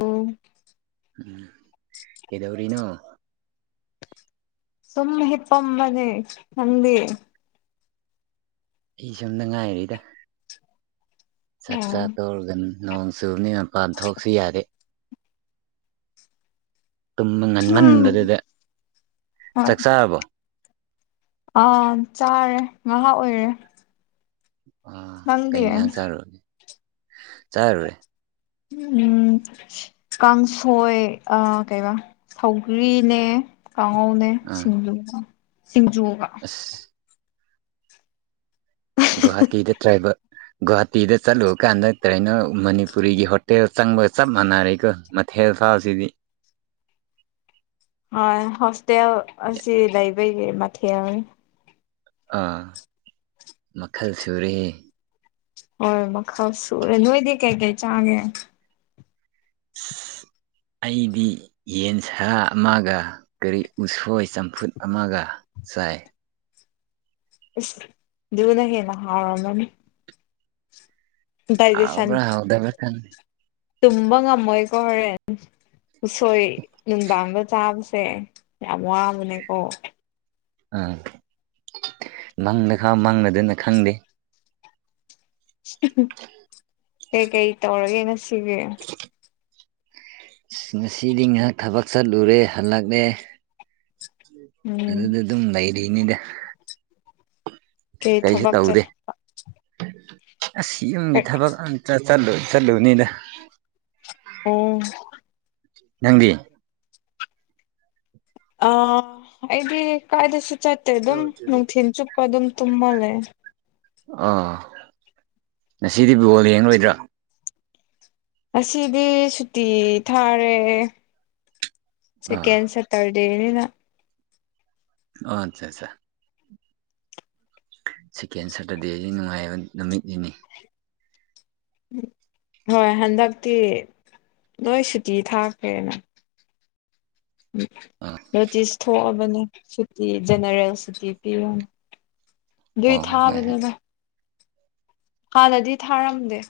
ꯎꯝ꯫ ꯎꯝ ꯀꯩꯗꯧꯔꯤꯅꯣ꯫ ꯁꯨꯝ ꯍꯤꯞꯄꯥꯝꯕꯅꯦ ꯅꯪꯗꯤ꯫ ꯑꯩ ꯁꯨꯝꯗ ꯉꯥꯏꯔꯤꯗ ꯑꯣ ꯆꯥꯛꯆꯥꯥ ꯇꯧꯔꯒꯅ꯫ ꯅꯣꯡ ꯆꯨꯕꯅꯤꯅ ꯃꯄꯥꯟ ꯊꯣꯛꯁꯨ ꯌꯥꯔꯦ꯫ ꯇꯨꯝꯕ ꯎꯝ ꯉꯟꯃꯟꯕꯗꯨꯗ ꯍꯣꯏ ꯆꯥꯛꯆꯥꯥꯕꯣ꯫ ꯑꯥ ꯆꯥꯔꯦ ꯉꯥꯏꯍꯥꯛ ꯑꯣꯏꯔꯦ꯫ ꯑ ꯅꯪꯗꯤ ꯀꯩ ꯌꯦꯟꯁꯥꯡ ꯆꯥꯔꯨꯔꯒꯦ ꯆꯥꯔꯨꯔꯦ꯫ ꯎꯝ꯫ ꯀꯥꯡꯁꯣꯏ ꯑ ꯀꯩ ꯊꯧꯒ꯭ꯔꯤꯅꯦ__ ꯀꯥꯡꯉꯧꯅꯦ ꯑꯥ ꯁꯤꯡꯖꯨꯒ ꯁꯤꯡꯖꯨꯒ꯫ ꯑꯁ ꯒꯨꯍꯥꯇꯤꯗ ꯇ꯭ꯔꯥꯏꯕ꯫ ꯒꯨꯍꯥꯇꯤꯗ ꯆꯠꯂꯨ ꯀꯥꯟꯗ ꯀꯔꯤꯦꯅꯣ ꯃꯅꯤꯄꯨꯔꯤꯒꯤ ꯍꯣꯇꯦꯜ ꯆꯪꯕꯒ ꯆꯞ ꯃꯥꯟꯅꯔꯦꯀꯣ꯫ ꯊꯦꯠ ꯊꯥꯁꯤꯗꯤ꯫ ꯍꯣꯏ ꯍꯣꯁꯇꯦꯜ ꯑꯁꯤ ꯂꯩꯕꯩꯒꯤ ꯃꯊꯦꯜꯅꯤ ꯥ ꯃꯈꯜ ꯁꯔꯤ꯫ ꯍꯣꯏ ꯃꯈꯜ ꯁꯨꯔꯦ ꯅꯣꯏꯗꯤ ꯀꯩ ꯀꯩ ꯆꯥꯒꯦ꯫ ꯑꯩꯗꯤ__ ꯌꯦꯟ ꯁꯥ ꯑꯃꯒ ꯀꯔꯤ ꯎꯁꯣꯏ ꯆꯝꯐꯨꯠ ꯑꯃꯒ ꯆꯥꯏ꯫ ꯏꯁ ꯗꯨꯅ ꯍꯦꯅ ꯍꯥꯎꯔꯝꯃꯅꯤ꯫ ꯍꯥꯎꯕ꯭ꯔ ꯍꯧꯇꯕꯔꯥ ꯈꯪꯗꯦ꯫ ꯇꯝꯕ ꯉꯃꯣꯏ ꯀꯣ ꯍꯣꯔꯦꯟ꯫ ꯎꯁꯣꯏ ꯅꯨꯡꯕꯥꯡꯕ ꯆꯥꯕꯁꯦ ꯌꯥꯝ ꯋꯥꯕꯅꯦꯀꯣ꯫ ꯑꯥ ꯃꯪꯗ ꯈꯥꯎ ꯃꯪꯅꯗꯅ ꯈꯪꯗꯦ꯫ ꯀꯩꯀꯩ ꯇꯧꯔꯒꯦꯅ ꯁꯤꯒꯦ꯫ ꯑ ꯉꯁꯤꯗꯤ ꯉꯥꯏꯍꯥꯛ ꯊꯕꯛ ꯆꯠꯂꯨꯔꯦ ꯍꯜꯂꯛꯂꯦ꯫ ꯎꯝ ꯑꯗꯨꯗꯤ ꯑꯗꯨꯝ ꯂꯩꯔꯤꯅꯤꯗ꯫ ꯀꯩ ꯀꯩꯁꯨ ꯊꯕꯛ ꯆꯠ ꯇꯧꯗꯦ ꯑꯁ ꯌꯨꯝꯒꯤ ꯊꯕꯛ__ ꯆ ꯆꯠꯂꯨ ꯆꯠꯂꯨ ꯍꯅꯤꯗ ꯑꯣ ꯅꯪꯗꯤ ꯑ ꯑꯩꯗꯤ ꯀꯥꯏꯗꯁꯨ ꯆꯠꯇꯦ ꯑꯗꯨꯝ ꯅꯨꯡꯊꯤꯜ ꯆꯨꯞꯄ ꯑꯗꯨꯝ ꯇꯨꯝꯃꯜꯂꯦ ꯑꯥ ꯉꯁꯤꯗꯤ ꯕꯣꯜ ꯌꯦꯡꯂꯡꯂꯣꯏꯗ꯭ꯔꯥ ꯑꯁꯤꯗꯤ ꯁꯨꯇꯤ ꯊꯥꯔꯦ ꯁꯦꯀꯦꯟ ꯑꯥ ꯇꯗꯅꯤꯅ ꯑꯣ ꯑꯠꯆꯥ ꯑꯆꯥ ꯁꯤꯦꯀꯦꯟ ꯁꯇꯔꯗꯦꯁꯤ ꯅꯨꯡꯉꯥꯏꯕ ꯅꯨꯃꯤꯠꯅꯤꯅꯤ ꯍꯣꯏ ꯍꯟꯗꯛꯇꯤ ꯂꯣꯏ ꯁꯨꯇꯤ ꯊꯥꯈ꯭ꯔꯦꯅ ꯑꯥ ꯎ ꯅꯣꯇꯤꯁ ꯊꯣꯛꯑꯒ ꯨꯤ ꯖꯦꯔꯦꯜ ꯁꯨꯤ ꯄꯤꯔꯅꯦ ꯑꯗꯨꯏ ꯑꯣ ꯍꯣꯏ ꯍꯣꯏ ꯊꯥꯕꯅꯤꯅ ꯍꯥꯟꯅꯗꯤ ꯊꯥꯔꯝꯗꯦ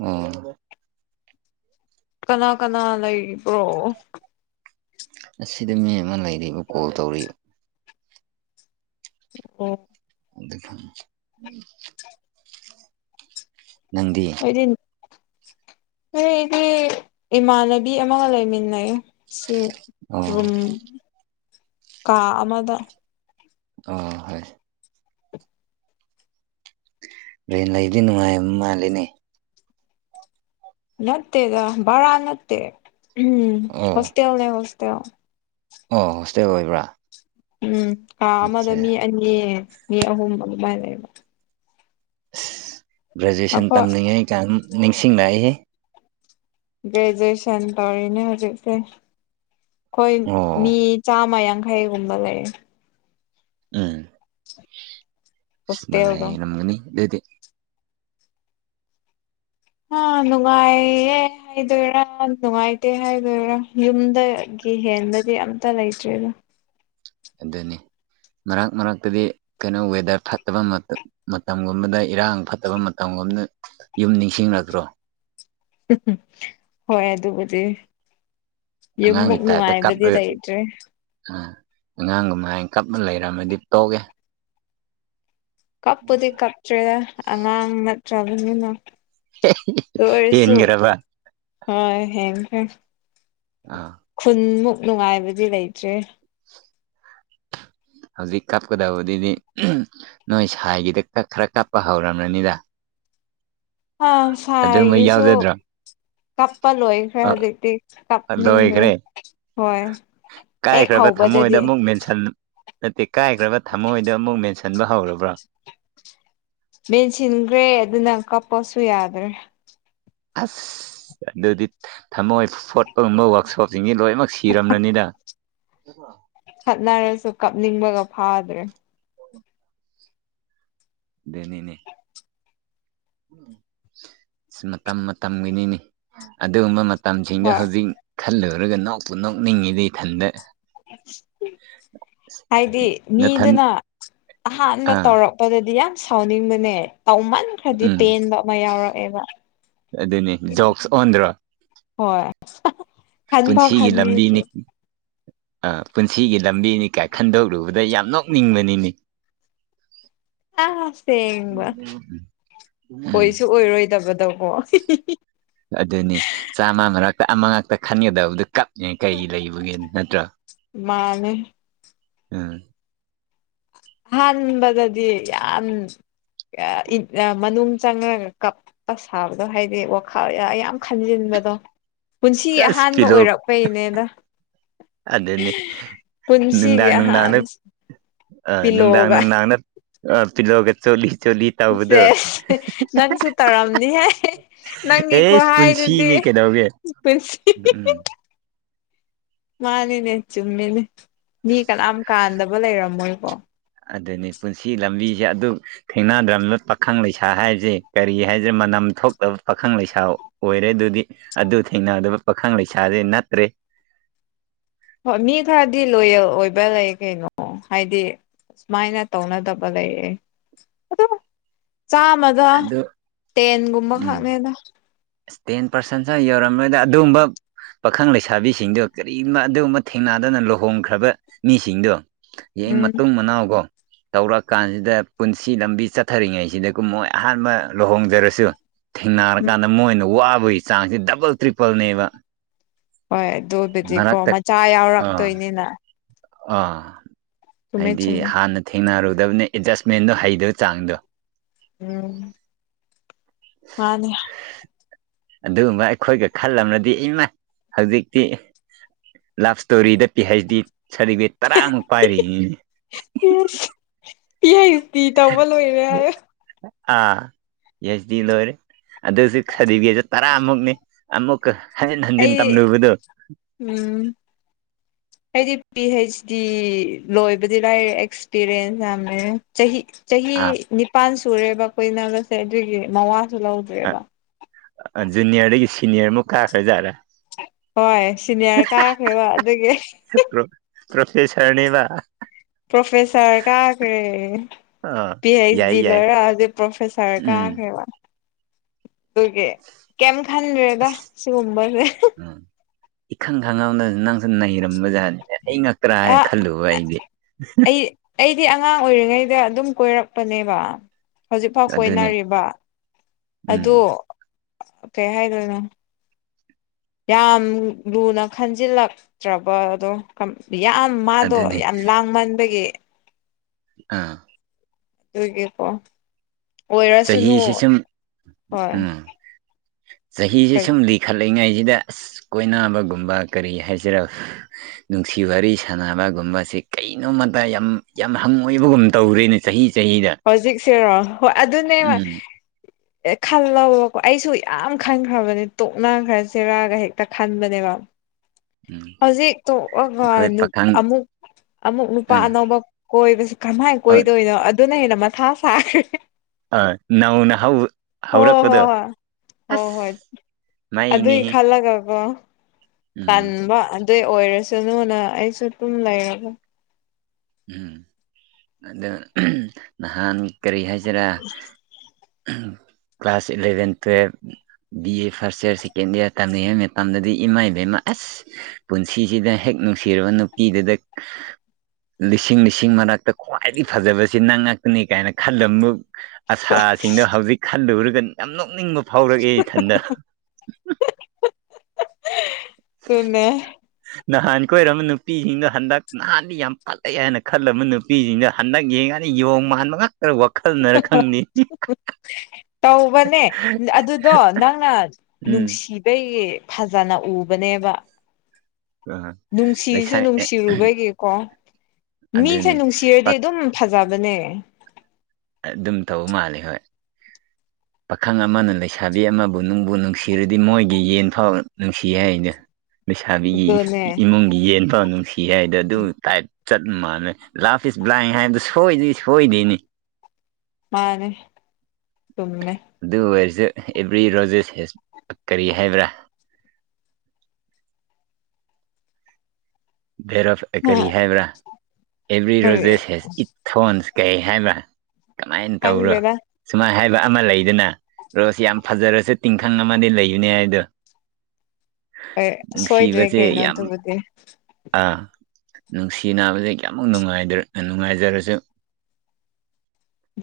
ꯑ ꯀꯅꯥ ꯀꯅꯥ ꯂꯩꯕ꯭ꯔꯣ ꯑꯁꯤꯗ ꯃꯤ ꯑꯃ ꯂꯩꯔꯤꯕ ꯀꯣꯜ ꯇꯧꯔꯛꯏ ꯑꯣ ꯗ ꯐ ꯎꯝ ꯅꯪꯗꯤ ꯑꯩꯗꯤ ꯍꯣꯏ ꯑꯩꯗꯤ ꯏꯃꯥꯟꯅꯕꯤ ꯑꯃꯒ ꯂꯩꯃꯤꯟꯅꯩ ꯑꯣ ꯁꯤꯦꯝ ꯀꯥ ꯑꯃꯗ ꯑ ꯍꯣꯏ ꯦꯟ ꯂ ꯂꯩꯗꯅ ꯃꯥꯥꯏ ꯃꯥꯂꯤꯅꯦ ꯅꯠꯇꯦꯗ ꯕꯔ ꯅꯠꯇꯦ ꯎꯝ ꯑꯣ ꯍꯣꯁꯇꯦꯜꯅꯦ ꯍꯣꯁꯇꯦꯜ ꯑꯣ ꯍꯣꯁꯇꯦꯜ ꯑꯣꯏꯕ꯭ꯔꯥ ꯎꯝ ꯀꯥ ꯑꯃꯗ ꯑꯠꯆꯥ ꯃꯤ ꯑꯅꯤ ꯃꯤ ꯑꯍꯨꯝ ꯑꯗꯨꯃꯥꯏꯅ ꯂꯩꯕ ꯑꯁ ꯒ꯭ꯔꯦꯖꯨꯑꯦꯁꯟ ꯑꯩꯈꯣꯏ ꯇꯝꯂꯤꯉꯩ ꯀ ꯅꯤꯡꯁꯤꯡꯅꯛꯏ ꯒ꯭ꯔꯦꯖꯨꯑꯦꯁꯟ ꯇꯧꯔꯤꯅꯦ ꯍꯧꯖꯤꯛꯁꯦ ꯑꯩꯈꯣꯏ ꯑꯣ ꯃꯤ ꯆꯥꯝꯃ ꯌꯥꯡꯈꯩꯒꯨꯝꯕ ꯂꯩꯌꯦꯦ ꯎꯝ ꯁꯥꯏ ꯍꯣꯁꯇꯦꯜꯗꯣ ꯅꯝꯒꯅꯤ ꯑꯗꯨꯗꯤ ꯑ ꯂꯅꯨꯡꯉꯥꯏꯌꯦꯦ ꯍꯥꯏꯗꯣꯏꯔꯥ ꯅꯨꯡꯉꯥꯏꯇꯦ ꯍꯥꯏꯗꯣꯏꯔꯥ ꯌꯨꯝꯗꯒꯤ ꯍꯦꯟꯗꯗꯤ ꯑꯝꯇ ꯂꯩꯇ꯭ꯔꯦꯗ ꯑꯗꯨꯅꯤ ꯃꯔꯛ ꯃꯔꯛꯇꯨꯗꯤ ꯀꯩꯅꯣ ꯋꯦꯗꯔ ꯐꯠꯇꯕ ꯃꯇꯝꯒꯨꯝꯕꯗ ꯏꯔꯥꯡ ꯐꯠꯇꯕ ꯃꯇꯝꯒꯨꯝꯕꯅ ꯌꯨꯝ ꯅꯤꯡꯁꯤꯡꯂꯛꯇ꯭ꯔꯣ ꯍꯣꯏ ꯑꯗꯨꯕꯨꯗꯤ ꯌꯃꯛ ꯅꯅꯨꯡꯥꯏꯕꯗꯤꯔ ꯑꯩꯇ꯭ꯔꯤ ꯎ ꯑꯉꯥꯡꯒ ꯃꯥꯏꯅ ꯀꯞꯅ ꯂꯩꯔꯝꯃꯗꯤ ꯇꯣꯛꯑꯦ ꯀꯞꯄꯨꯗꯤ ꯀꯞꯇ꯭ꯔꯦꯗ ꯑꯉꯥꯡ ꯅꯠꯇ꯭ꯔꯕꯅꯤꯅ ꯇꯔꯁꯨ ꯍꯦꯟꯈ꯭ꯔꯕ ꯍ ꯍ ꯍ ꯑꯥ ꯈꯨꯟꯃꯨꯛ ꯅꯨꯡꯉꯥꯏꯕꯗꯤ ꯂꯩꯇ꯭ꯔꯦ ꯍꯧꯖꯤꯛ ꯀꯥꯞꯀꯗꯕꯗꯨꯗꯤ ꯅꯣꯏ ꯁꯥꯏꯒꯤꯗ ꯀꯛ ꯈꯔ ꯀꯥꯞꯄ ꯍꯧꯔꯕ꯭ꯔꯅꯤꯗ ꯑ ꯑꯗꯨꯃ ꯐꯥꯏꯦꯁꯨꯣ ꯌꯥꯎꯖꯗ꯭ꯔꯣ ꯀꯥꯄ ꯂꯣꯏꯈ꯭ꯔꯦ ꯍꯧꯖꯤꯛꯇꯤ ꯑ ꯀꯞꯅꯤꯡꯗ꯭ꯔꯦ ꯂꯣꯏꯈ꯭ꯔꯦ ꯍꯣꯏ ꯍꯦꯛ ꯀꯥꯏꯈ꯭ꯔꯕ ꯊꯃꯣꯏꯗ ꯍꯧꯕꯗꯗꯤ ꯑꯃꯨꯛ ꯃꯦꯟꯁꯟ ꯅꯠꯇꯦ ꯀꯥꯏꯈ꯭ꯔꯕ ꯊꯝꯃꯣꯏꯗꯣ ꯑꯃꯨꯛ ꯃꯦꯟꯁꯤꯟꯕ ꯍꯧꯔꯕ꯭ꯔꯣ ꯃꯦꯟꯁꯤꯟꯈ꯭ꯔꯦ ꯑꯗꯨꯅ ꯀꯞꯄꯁꯨ ꯌꯥꯗ꯭ꯔꯦ ꯑꯁ ꯑꯗꯨꯗꯤ ꯊꯝꯃꯣꯏ ꯐꯣꯇꯣꯒꯨꯝꯕ ꯋꯥꯛꯁꯣꯞꯁꯤꯡꯁꯤ ꯂꯣꯏꯅꯃꯛ ꯁꯤꯔꯝ꯭ꯔꯅꯤꯅ [inaudible] ꯈꯠꯅꯔꯁꯨ ꯀꯞꯅꯤꯡꯕꯒ ꯐꯥꯗ꯭ꯔꯦ ꯗꯩꯅꯤꯅꯦ ꯃꯇꯝ ꯃꯇꯝꯒꯤꯅꯤꯅꯤ ꯑꯗꯨꯒꯨꯝꯕ ꯃꯇꯝꯁꯤꯡꯗ ꯍꯣꯏ ꯍꯧꯖꯤꯛ ꯈꯜꯂꯨꯔꯒ ꯅꯣꯛꯄꯨ ꯅꯣꯛꯅꯤꯡꯉꯤꯗ ꯏꯊꯟꯗ ꯍꯥꯏꯗꯤ ꯅꯊꯟ ꯃꯤꯗꯨꯅ ꯑꯍꯥꯟꯕ ꯑꯥ ꯇꯧꯔꯛ ꯄꯗꯗꯤ ꯌꯥꯝ ꯁꯥꯎꯅꯤꯡꯕꯅꯦ ꯇꯥꯎꯃꯟ ꯈꯔꯗꯤ ꯎꯝ ꯄꯦꯟꯕ ꯑꯃ ꯌꯥꯎꯔꯛꯑꯦꯕ ꯑꯗꯨꯅꯤ ꯖꯣꯛꯁ ꯑꯣꯟꯗ꯭ꯔꯣ ꯍꯣꯏ ꯈꯟꯐꯥꯎ ꯄꯨꯟꯁꯤꯒꯤ ꯈꯟꯕꯤꯗ꯭ꯔꯦ ꯂꯝꯕꯤꯅꯤ ꯑ ꯄꯨꯟꯁꯤꯒꯤ ꯂꯝꯕꯤꯅꯤ ꯀꯥꯏ ꯈꯟꯗꯣꯛꯂꯨꯕꯗ ꯌꯥꯝ ꯅꯣꯛꯅꯤꯡꯕꯅꯤꯅꯦ ꯑꯁꯦꯡꯕ ꯎꯝ ꯑꯣꯏꯁꯨ ꯑꯣꯏꯔꯣꯏꯗꯕꯗꯀꯣ ꯑꯗꯨꯅꯤ ꯆꯥꯝꯃ ꯃꯔꯛꯇ ꯑꯃ ꯉꯥꯛꯇ ꯈꯟꯒꯗꯕꯗ ꯀꯞ ꯑꯦ ꯀꯩꯒꯤ ꯂꯩꯕꯒꯦ ꯅꯠꯇꯔꯥ ꯃꯥꯅꯦ ꯑꯥ ꯑꯍꯥꯟꯕꯗꯗꯤ ꯌꯥꯝ ꯃꯅꯨꯡ ꯆꯪꯉꯒ ꯀꯞ ꯑꯁ ꯁꯥꯕꯗꯣ ꯍꯥꯏꯗꯤ ꯋꯥꯈꯜ ꯌꯥꯝ ꯈꯟꯖꯤꯟꯕꯗꯣ ꯄꯨꯟꯁꯤꯒꯤ ꯆꯁ ꯑꯍꯥꯟꯕ ꯄꯤꯂꯣ ꯑꯣꯏꯔꯛꯄꯩꯅꯦꯗ ꯑꯗꯨꯅꯤ ꯄꯨꯟꯁꯤꯒꯤ ꯅꯨꯡꯗꯥꯡ ꯑꯍꯥꯟ ꯅꯨꯡꯗꯥꯡꯗꯥ ꯑ ꯅꯨꯡꯗꯥꯡ ꯄꯤꯂꯣꯒ ꯅꯨꯡꯗꯥꯡꯗ ꯑ ꯄꯤꯜꯂꯣꯒ ꯆꯣꯂꯤ ꯆꯣꯂꯤ ꯁꯦꯁ ꯅꯪꯁꯨ ꯇꯧꯔꯝꯅꯤ ꯍꯦ ꯅꯪꯒꯤ ꯑꯦꯁ ꯈꯨꯍꯥꯏꯗꯨꯗꯤ ꯄꯨꯟꯁꯤꯅꯤ ꯀꯩꯗꯧꯒꯦ ꯄꯩꯏꯁꯤ ꯎꯝ ꯃꯥꯅꯤꯅꯦ ꯆꯨꯝꯃꯤꯅꯦ ꯃꯤ ꯀꯅꯥꯝ ꯀꯥꯟꯗꯕ ꯂꯩꯔꯝꯃꯣꯏꯀꯣ ꯑꯗꯨꯅꯤ ꯄꯨꯟꯁꯤ ꯂꯝꯕꯤꯁꯦ ꯑꯗꯨꯝ ꯊꯦꯡꯅꯗ꯭ꯔꯕ ꯄꯥꯈꯪ ꯂꯩꯁꯥ ꯍꯥꯏꯁꯦ ꯀꯔꯤ ꯍꯥꯏꯁꯤ ꯃꯅꯝ ꯊꯣꯛꯇꯕ ꯄꯥꯈꯪ ꯂꯩꯁꯥ ꯑꯣꯏꯔꯦ ꯑꯗꯨꯗꯤ ꯑꯗꯨ ꯊꯦꯡꯅꯗꯕ ꯄꯥꯈꯪ ꯂꯩꯁꯥꯗꯤ ꯅꯠꯇ꯭ꯔꯦ ꯍꯣꯏ ꯃꯤ ꯈꯔꯗꯤ ꯂꯣꯌꯦꯜ ꯑꯣꯏꯕ ꯂꯩ ꯀꯩꯅꯣ ꯍꯥꯏꯗꯤ ꯁꯨꯃꯥꯏꯅ ꯇꯧꯅꯗꯕ ꯂꯩꯌꯦ ꯑꯗꯨꯕꯨ ꯆꯥꯝꯃ ꯗ ꯑꯗꯨ ꯇꯦꯟꯒꯨꯝꯕ ꯎꯝ ꯈꯛꯅꯦꯗ ꯑꯁ ꯇꯦꯟ ꯄꯥꯔꯁꯦꯟꯁꯨ ꯌꯧꯔꯝꯃꫭꯏꯗ ꯑꯗꯨꯝꯕꯥꯛ ꯄꯥꯈꯪ ꯂꯩꯁꯥꯕꯤꯁꯤꯡꯗꯣ ꯀꯔꯤꯒꯨꯝꯕ ꯑꯗꯨꯒꯨꯝꯕ ꯊꯦꯡꯅꯗꯅ ꯂꯨꯍꯣꯡꯈ꯭ꯔꯕ ꯃꯤꯁꯤꯡꯗꯣ ꯌꯦꯡ ꯎꯝ ꯃꯇꯨꯡ ꯃꯅꯥꯎꯒꯣ ꯇꯧꯔ ꯀꯥꯟꯁꯤꯗ ꯄꯨꯟꯁꯤ ꯂꯝꯕꯤ ꯆꯠꯊꯔꯤꯉꯩꯁꯤꯗꯒ ꯃꯣꯏ ꯑꯍꯥꯟꯕ ꯂꯨꯍꯣꯡꯖꯔꯁꯨ ꯎꯝ ꯊꯦꯡꯅꯔꯀꯥꯟꯗ ꯃꯣꯏꯅ ꯋꯥꯕꯒꯤ ꯆꯥꯡꯁꯦ ꯗꯕꯜ ꯇ꯭ꯔꯤꯄꯜꯅꯦꯕ ꯍꯣꯏ ꯑꯗꯨꯕꯨꯗꯤꯀꯣ ꯃꯔꯛꯇ ꯃꯆꯥ ꯑꯥ ꯌꯥꯎꯔꯛꯇꯣꯏꯅꯤꯅ ꯑꯥ ꯆꯨꯝꯃꯦ ꯍꯥꯏꯗꯤ ꯆꯨꯝꯃꯦ ꯍꯥꯟꯅ ꯊꯦꯡꯅꯔꯨꯗꯕꯅꯦ ꯑꯦꯠꯖꯁꯃꯦꯟꯗꯣ ꯍꯩꯗꯕ ꯆꯥꯡꯗꯣ ꯎꯝ ꯃꯥꯅꯦ ꯑꯗꯨꯒꯨꯝꯕ ꯑꯩꯈꯣꯏꯒ ꯈꯜꯂꯝꯃꯗꯤ ꯏꯃꯥꯏ ꯍꯧꯖꯤꯛꯇꯤ ꯂꯞ ꯏꯁꯇꯣꯔꯤꯗ ꯄꯤ ꯍꯩꯆ ꯗꯤ ꯁꯥꯔꯇꯤꯐꯤꯀꯦꯠ ꯇꯔꯥꯃꯨꯛ ꯄꯥꯏꯔꯤꯅꯤꯅꯦ ꯌꯦꯁꯠ ꯄꯤ ꯍꯩꯆ ꯗꯤ ꯇꯧꯕ ꯂꯣꯏꯔꯦ ꯍꯥꯢꯌꫭ ꯑꯥ ꯄꯤ ꯍꯩꯆ ꯗꯤ ꯂꯣꯏꯔꯦ ꯑꯗꯨꯁꯨ ꯁꯗꯤꯕꯤꯀꯦꯠꯁꯨ ꯇꯔꯥ ꯃꯨꯛꯅꯤ ꯑꯃꯨꯛꯀ ꯍꯟꯖꯤꯟ ꯍꯟꯖꯤꯟ ꯑꯩ ꯇꯝꯂꯨꯕꯗꯨ ꯎꯝ ꯑꯩꯗꯤ ꯄꯤ ꯍꯩꯆ ꯗꯤ ꯂꯣꯏꯕꯗꯤ ꯂꯥꯏꯔꯦ ꯑꯦꯁ ꯑꯦꯁꯄꯤꯔꯦꯟꯁ ꯌꯥꯝ ꯂꯩꯌꯦ ꯆꯍꯤ ꯆꯍꯤ ꯑꯥ ꯅꯤꯄꯥꯟ ꯁꯨꯔꯦꯕ ꯀꯣꯏꯅꯕꯁꯦ ꯑꯗꯨꯒꯤ ꯃꯋꯥꯁꯨ ꯂꯧꯗ꯭ꯔꯦꯕ ꯖꯨꯅꯤꯌꯔꯗꯒꯤ ꯁꯤꯅꯤꯌꯔꯃꯨꯛ ꯀꯥꯈ꯭ꯔ ꯖꯥꯠꯔꯥ ꯍꯣꯏ ꯁꯤꯅꯤꯌꯥꯔ ꯀꯥꯈ꯭ꯔꯦꯕ ꯑꯗꯨꯒꯤ ꯆꯤꯛꯄꯔꯣ ꯄ꯭ꯔꯣꯐꯦꯁꯔꯅꯦꯕ ꯄ꯭ꯔꯣꯐꯦꯁꯔ ꯀꯥꯈ꯭ꯔꯦ ꯑꯥ ꯄꯤ ꯍꯩꯆ ꯌꯥꯏ ꯗꯤ ꯌꯥꯏ ꯂꯣꯏꯔꯛꯑꯗꯤ ꯄ꯭ꯔꯣꯐꯦꯁꯔ ꯎꯝ ꯀꯥꯈ꯭ꯔꯦꯕ ꯑꯗꯨꯒꯤ ꯀꯩꯝ ꯈꯟꯗ꯭ꯔꯦꯗ ꯑꯁ ꯁꯤꯒꯨꯝꯕꯁꯦ ꯎꯝ ꯏꯈꯪ ꯈꯪꯍꯧꯗꯁꯨ ꯅꯪꯁꯨ ꯅꯩꯔꯝꯕ ꯖꯥꯠꯅꯤꯅꯦ ꯑꯩ ꯉꯛꯇ꯭ꯔꯥ ꯑ ꯍꯥꯏ ꯈꯜꯂꯨꯕ ꯑꯩꯗꯤ ꯑꯩ ꯑꯩꯗꯤ ꯑꯉꯥꯡ ꯑꯣꯏꯔꯤꯉꯩꯗ ꯑꯗꯨꯝ ꯀꯣꯏꯔꯛꯄꯅꯦꯕ ꯍꯧꯖꯤꯛꯐꯥꯎ ꯑꯗꯨꯅꯤ ꯀꯣꯏꯅꯔꯤꯕ ꯎꯝ ꯑꯗꯣ ꯀꯩ ꯍꯥꯏꯗꯣꯏꯅꯣ ꯌꯥꯝ ꯂꯨꯅ ꯈꯟꯖꯤꯜꯂꯛꯇ꯭ꯔꯕꯗꯣ꯫ ꯌꯥꯝ ꯃꯥꯗꯣ ꯑꯗꯨꯅꯤ ꯌꯥꯝ ꯂꯥꯡꯃꯟꯕꯒꯤ꯫ ꯑꯥ ꯑꯗꯨꯏꯒꯤꯀꯣ ꯑꯣꯏꯔꯁꯅꯨ ꯆꯍꯤꯁꯤ ꯍꯣꯏ ꯆꯍꯤꯍꯤꯁꯦ ꯁꯂꯤ ꯏꯈꯠꯂꯛꯂꯤꯉꯩꯁꯤꯗ ꯑꯁ ꯀꯣꯏꯅꯕꯒꯨꯝꯕ ꯀꯔꯤ ꯍꯥꯏꯁꯤꯔ ꯅꯨꯡꯁꯤ ꯋꯥꯔꯤ ꯁꯥꯟꯅꯕꯒꯨꯝꯕꯁꯦ ꯀꯩꯅꯣꯝꯃꯇ ꯌꯥꯝ ꯌꯥꯝ ꯍꯪ ꯑꯣꯏꯕꯒꯨꯝ ꯇꯧꯔꯦꯅꯦ꯫ ꯆꯍꯤ ꯆꯍꯤꯗ ꯍꯧꯖꯤꯛꯁꯤꯦꯔꯣ ꯍꯣꯏ ꯑꯗꯨꯅꯦꯕ ꯎꯝ ꯑꯦ ꯈꯜꯂꯕꯀꯣ ꯑꯩꯁꯨ ꯌꯥꯝ ꯈꯟꯈ꯭ꯔꯕꯅꯦ ꯇꯣꯛ ꯟꯈ꯭ꯔ ꯆꯦꯔꯥꯒ ꯍꯦꯛ ꯈꯥꯟ ꯃꯅꯦꯕ ꯎꯝ ꯍꯧꯖꯤ ꯑꯩꯈꯣꯏ ꯄꯥꯈꯪ ꯑꯃꯨꯛ ꯑꯃꯨꯛ ꯅꯨꯄꯥ ꯎꯝ ꯑꯅꯧꯕ ꯀꯣꯏꯕꯁꯨ ꯀꯃꯥꯏꯅ ꯀꯣꯏꯗꯣꯏꯅꯣ ꯑꯗꯨꯅ ꯍꯦꯟꯅ ꯃꯊꯥ ꯁꯥꯈ꯭ꯔꯦ꯫ ꯑ ꯅꯑꯣꯅ ꯍꯧꯥꯎ꯭ꯔꯄꯗꯣ ꯍꯣ ꯍꯣꯏ ꯑꯗꯨꯏ ꯃꯩꯅꯤꯍꯦ ꯈꯜꯂꯒꯀꯣ ꯎꯝ ꯇꯟꯕ ꯑꯗꯨꯏ ꯑꯣꯏꯔꯁꯅꯨꯅ ꯑꯩꯁꯨ ꯑꯗꯨꯝ ꯂꯩꯔꯒ ꯎꯝ ꯑꯗ ꯅꯍꯥꯟ ꯀꯔꯤ ꯍꯥꯏꯁꯤꯔꯥ ꯀ꯭ꯂꯥꯁ ꯏꯂꯦꯚꯦꯟ ꯇꯨꯋꯦꯜꯕ B A first year second year ꯇꯝꯂꯤꯉꯩ ꯃꯇꯝꯗꯗꯤ ꯏꯃꯥ ꯏꯕꯦꯝꯃ ꯑꯁ ꯄꯨꯟꯁꯤꯁꯤꯗ ꯍꯦꯛ ꯅꯨꯡꯁꯤꯔꯕ ꯅꯨꯄꯤꯗꯨꯗ ꯂꯤꯁꯤꯡ ꯂꯤꯁꯤꯡ ꯃꯔꯛꯇ ꯈ꯭ꯋꯥꯏꯗꯒꯤ ꯐꯖꯕꯁꯤ ꯅꯪ ꯉꯥꯛꯇꯅꯤ ꯀꯥꯏꯅ ꯈꯜꯂꯝꯕ ꯑꯁꯥꯁꯤꯡꯅ ꯍꯧꯖꯤꯛ ꯈꯜꯂꯨꯔꯒ ꯌꯥꯝ ꯅꯣꯛꯅꯤꯡꯕ ꯐꯥꯎꯔꯛꯑꯦ ꯏꯊꯟꯗ ꯇꯨꯅ ꯅꯍꯥꯟ ꯀꯣꯏꯔꯝꯕ ꯅꯨꯄꯤꯁꯤꯡꯗ ꯍꯟꯗꯛ ꯅꯍꯥꯟꯗꯤ ꯌꯥꯝ ꯐꯠꯂꯛꯑꯦ ꯍꯥꯏꯅ ꯈꯜꯂꯝꯕ ꯅꯨꯄꯤꯁꯤꯡꯗ ꯍꯟꯗꯛ ꯌꯦꯡꯉꯥꯟꯅꯤ ꯌꯣꯡ ꯃꯥꯟꯕ ꯉꯥꯛꯇꯔ ꯋꯥꯈꯜꯅꯔ ꯈꯪꯗꯦ꯫ ꯇꯧꯕꯅꯦ ꯑꯗꯨꯗꯣ ꯅꯪꯅ ꯎꯝ ꯅꯨꯡꯁꯤ ꯑꯩꯩ ꯐꯖꯅ ꯎꯕꯅꯦꯕ ꯑ ꯂꯩꯁꯥ ꯅꯨꯡꯁꯤꯁꯨ ꯑꯦ ꯅꯨꯡꯁꯤꯔꯨꯕꯒꯤꯀꯣ ꯃꯤꯁꯦ ꯑꯗꯨꯅꯤ ꯅꯨꯡꯁꯤꯔꯗꯤ ꯄꯛ ꯑꯗꯨꯝ ꯐꯖꯕꯅꯦ꯫ ꯑꯗꯨꯝ ꯇꯧꯕ ꯃꯥꯜꯜꯂꯤ ꯍꯣꯏ ꯄꯥꯈꯪ ꯑꯃꯅ ꯂꯩꯁꯥꯕꯤ ꯑꯃꯕꯨ ꯅꯨꯡꯕꯨ ꯅꯨꯡꯁꯤꯔꯗꯤ ꯃꯣꯏꯒꯤ ꯌꯦꯟ ꯐꯥꯎ ꯅꯨꯡꯁꯤ ꯍꯥꯏ ꯍꯥꯏꯗꯨ ꯂꯩꯁꯥꯕꯤꯒꯤ ꯑꯗꯨꯅꯦ ꯏꯃꯨꯡꯒꯤ ꯌꯦꯟ ꯅꯨꯡꯁꯤ ꯍꯥꯏꯗꯣ ꯑꯗꯨ ꯇꯥꯏꯞ ꯆꯠ ꯃꯥꯜꯂꯦ ꯂꯥꯐ ꯏꯁ ꯕ꯭ꯂꯥꯏꯟ ꯍꯥꯏꯕꯗ ꯁꯣꯏꯗꯣꯏ ꯁꯣꯏꯗꯣꯏꯅꯤ꯫ ꯃꯥꯅꯦ ꯁꯨꯃꯃꯦ꯫ ꯑꯗꯨ ꯑꯣꯏꯔꯁꯨ ꯑꯦꯕ꯭ꯔꯤ ꯔꯣꯖꯦꯁ ꯍꯁ ꯀꯔꯤ ꯍꯥꯏꯕ꯭ꯔꯥ ꯕꯦꯔꯐ ꯑꯦ ꯀꯔꯤ ꯍꯥꯏꯕ꯭ꯔꯥ ꯑꯦꯕ꯭ꯔꯤ ꯀꯔꯤ ꯔꯣꯖꯦꯁ ꯍꯦꯁ ꯏꯊꯣꯟꯁ ꯀꯩ ꯍꯥꯏꯕ꯭ꯔꯥ ꯀꯃꯥꯏꯅ ꯇꯧꯔꯣ ꯈꯪꯗꯦꯗ ꯁꯨꯃꯥꯏ ꯍꯥꯏꯕ ꯑꯃ ꯂꯩꯗꯅ ꯔꯣꯁꯤ ꯌꯥꯝ ꯐꯖꯔꯁꯦ ꯇꯤꯡꯈꯪ ꯑꯃꯗꯤ ꯂꯩꯕꯅꯦ ꯍꯥꯏꯗꯣ ꯍꯣꯏ ꯁꯣꯏꯗ꯭ꯔꯦ ꯅꯨꯡꯁꯤꯕꯁꯦ ꯀꯩꯅꯣ ꯌꯥꯝ ꯑꯗꯨꯕꯨꯗꯤ꯫ ꯑꯥ ꯅꯨꯡꯁꯤ ꯅꯥꯕꯁꯦ ꯀꯌꯥꯃꯨꯛ ꯅꯨꯡꯉꯥꯏꯖꯔꯁꯨ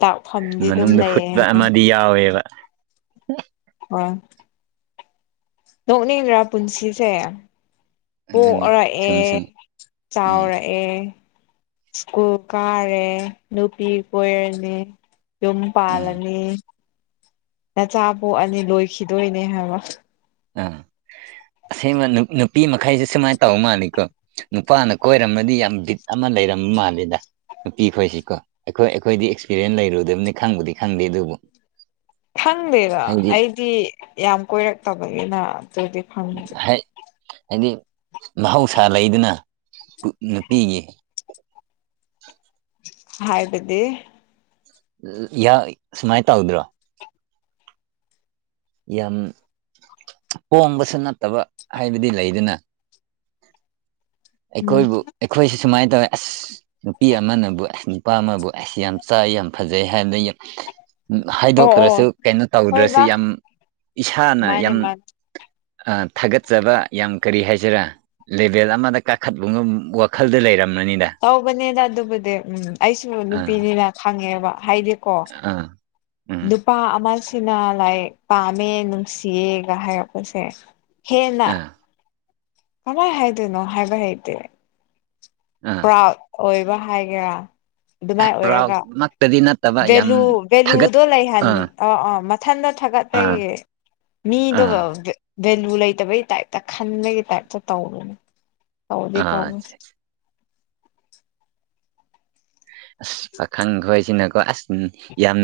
ꯗꯥꯛꯐꯝꯗꯤ ꯑꯗꯨꯝ ꯃꯅꯨꯡꯗ ꯂꯩꯌꯦ ꯍꯨꯠꯄ ꯑꯃꯗꯤ ꯌꯥꯎꯋꯦꯕ꯫ ꯍꯣꯏ ꯅꯣꯛꯅꯤꯡꯗ꯭ꯔꯥ ꯄꯨꯟꯁꯤꯁꯦ ꯑꯗꯨꯅꯤ ꯄꯣꯛꯔꯛꯑꯦ ꯁꯨꯝ ꯁꯨꯝ ꯎꯝ ꯆꯥꯎꯔꯛ ꯑꯦ ꯁ꯭ꯀꯨꯜ ꯀꯥꯔꯦ ꯅꯨꯄꯤ ꯀꯣꯏꯔꯅꯤ꯫ ꯌꯨꯝ ꯎꯝ ꯄꯥꯜꯂꯅꯤ ꯅꯆꯥ ꯄꯣꯛꯑꯅꯤ ꯂꯣꯏꯈꯤꯗꯣꯏꯅꯦ ꯍꯥꯏꯕ ꯑꯥ ꯑꯁꯦꯡꯕ ꯅꯨꯄꯤ ꯃꯈꯩꯁꯦ ꯁꯨꯃꯥꯏꯅ ꯇꯧ ꯃꯥꯜꯂꯤꯀꯣ ꯅꯨꯄꯥꯅ ꯀꯣꯏꯔꯝꯃꯗꯤ ꯌꯥꯝ ꯗꯤꯠ ꯑꯃ ꯂꯩꯔꯝꯕ ꯃꯥꯜꯂꯦꯗ ꯅꯨꯄꯤ ꯈꯣꯏꯁꯤꯀꯣ ꯑꯩꯈꯣꯏ ꯑꯩꯈꯣꯏꯗꯤ ꯑꯦꯛꯁꯄꯤꯔꯤꯌꯦꯦꯟꯁ ꯂꯩꯔꯨꯗꯕꯅꯤ ꯈꯪꯕꯨꯗꯤ ꯈꯪꯗꯦ ꯑꯗꯨꯕꯨ ꯈꯪꯗꯦꯗ ꯍꯥꯏꯗꯤ ꯑꯩꯗꯤ ꯌꯥꯝ ꯀꯣꯏꯔꯛꯇꯕꯅꯤꯅ ꯑꯗꯨꯗꯤ ꯈꯪꯗꯦ꯫ ꯍꯥꯏꯗꯤ ꯃꯍꯧꯁꯥ ꯂꯩꯗꯅ ꯅꯨꯄꯤꯒꯤ [unintelligible] ꯍꯥꯏꯕꯗꯤ ꯁꯨꯃꯥꯏꯅ ꯇꯧꯗ꯭ꯔꯣ ꯌꯥꯝ ꯄꯣꯝꯕꯁꯨ ꯅꯠꯇꯕ ꯍꯥꯏꯕꯗꯤ ꯂꯩꯗꯨꯅ ꯎꯝ ꯑꯩꯈꯣꯏꯕꯨ ꯑꯩꯈꯣꯏꯁꯤ ꯁꯨꯃꯥꯏꯅ ꯇꯧꯋꯦ ꯑꯁ ꯅꯨꯄꯤ ꯑꯃꯅꯕꯨ ꯑꯁ ꯅꯨꯄꯥ ꯑꯃꯕꯨ ꯑꯩꯁ ꯌꯥꯝ ꯆꯥꯏ ꯌꯥꯝ ꯐꯖꯩ ꯍꯥꯏꯅ ꯑꯣ ꯍꯥꯏꯗꯣꯛꯇ꯭ꯔꯁꯨ ꯑꯣ ꯀꯩꯅꯣ ꯇꯧꯗ꯭ꯔꯁꯨ ꯍꯣꯏꯗ ꯌꯥꯝ ꯏꯁꯥꯅ ꯃꯥꯅꯦ ꯌꯥꯝ ꯃꯥꯅꯦ ꯊꯥꯒꯠꯆꯕ ꯌꯥꯝ ꯀꯔꯤ ꯍꯥꯏꯁꯤꯔꯥ ꯂꯦꯚꯦꯜ ꯑꯃꯗ ꯀꯥꯈꯠꯄꯅ ꯋꯥꯈꯜꯗ ꯂꯩꯔꯝꯅꯅꯤꯗ ꯇꯧꯕꯅꯤꯅ ꯑꯗꯨꯕꯨꯗꯤ ꯎꯝ ꯑꯩꯁꯨ ꯑꯥ ꯅꯨꯄꯤꯅꯤꯅ ꯈꯪꯉꯦꯕ ꯍꯥꯏꯗꯤ ꯀ ꯑꯥ ꯎꯝ ꯏꯄꯥ ꯑꯃꯁꯤꯅ ꯂꯥꯏꯛ ꯄꯥꯝꯃꯦ ꯅꯨꯡꯁꯤꯌꯦꯒ ꯍꯥꯏꯔꯛꯄꯁꯦ ꯍꯦꯟꯅ ꯑꯥ ꯀꯃꯥꯏ ꯍꯥꯏꯗꯣꯏꯅꯣ ꯍꯥꯏꯕ ꯍꯩꯇꯦ ꯑꯥ ꯑꯣꯏꯕ ꯍꯥꯏꯒꯦꯔꯥ ꯑꯗꯨꯃꯥꯏ ꯑꯣꯏꯔꯒ ꯄ꯭ꯔꯥꯎꯃꯛꯇꯗꯤ ꯅꯠꯇꯕ ꯌꯥꯝ ꯚꯦꯂꯨ ꯊꯥꯒꯠ ꯚꯦꯂꯨꯗꯣ ꯂꯩꯍꯟ ꯑꯥ ꯑꯣ ꯑꯥ ꯃꯊꯟꯗꯣ ꯑꯥ ꯊꯥꯒꯠꯄꯒꯤ ꯑꯥ ꯃꯤꯗꯨꯣ ꯚꯦꯂꯨ ꯂꯩꯇꯕꯒꯤ ꯇꯥꯏꯞꯇ ꯈꯟꯕꯒꯤ ꯇꯥꯏꯞꯇ ꯇꯧꯔꯅꯦ ꯇꯧꯗꯤ ꯑꯥ ꯇꯧꯔꯦ ꯑꯁ ꯄꯥꯈꯪꯈꯣꯏꯁꯤꯅꯀꯣ ꯑꯁ ꯌꯥꯝꯅ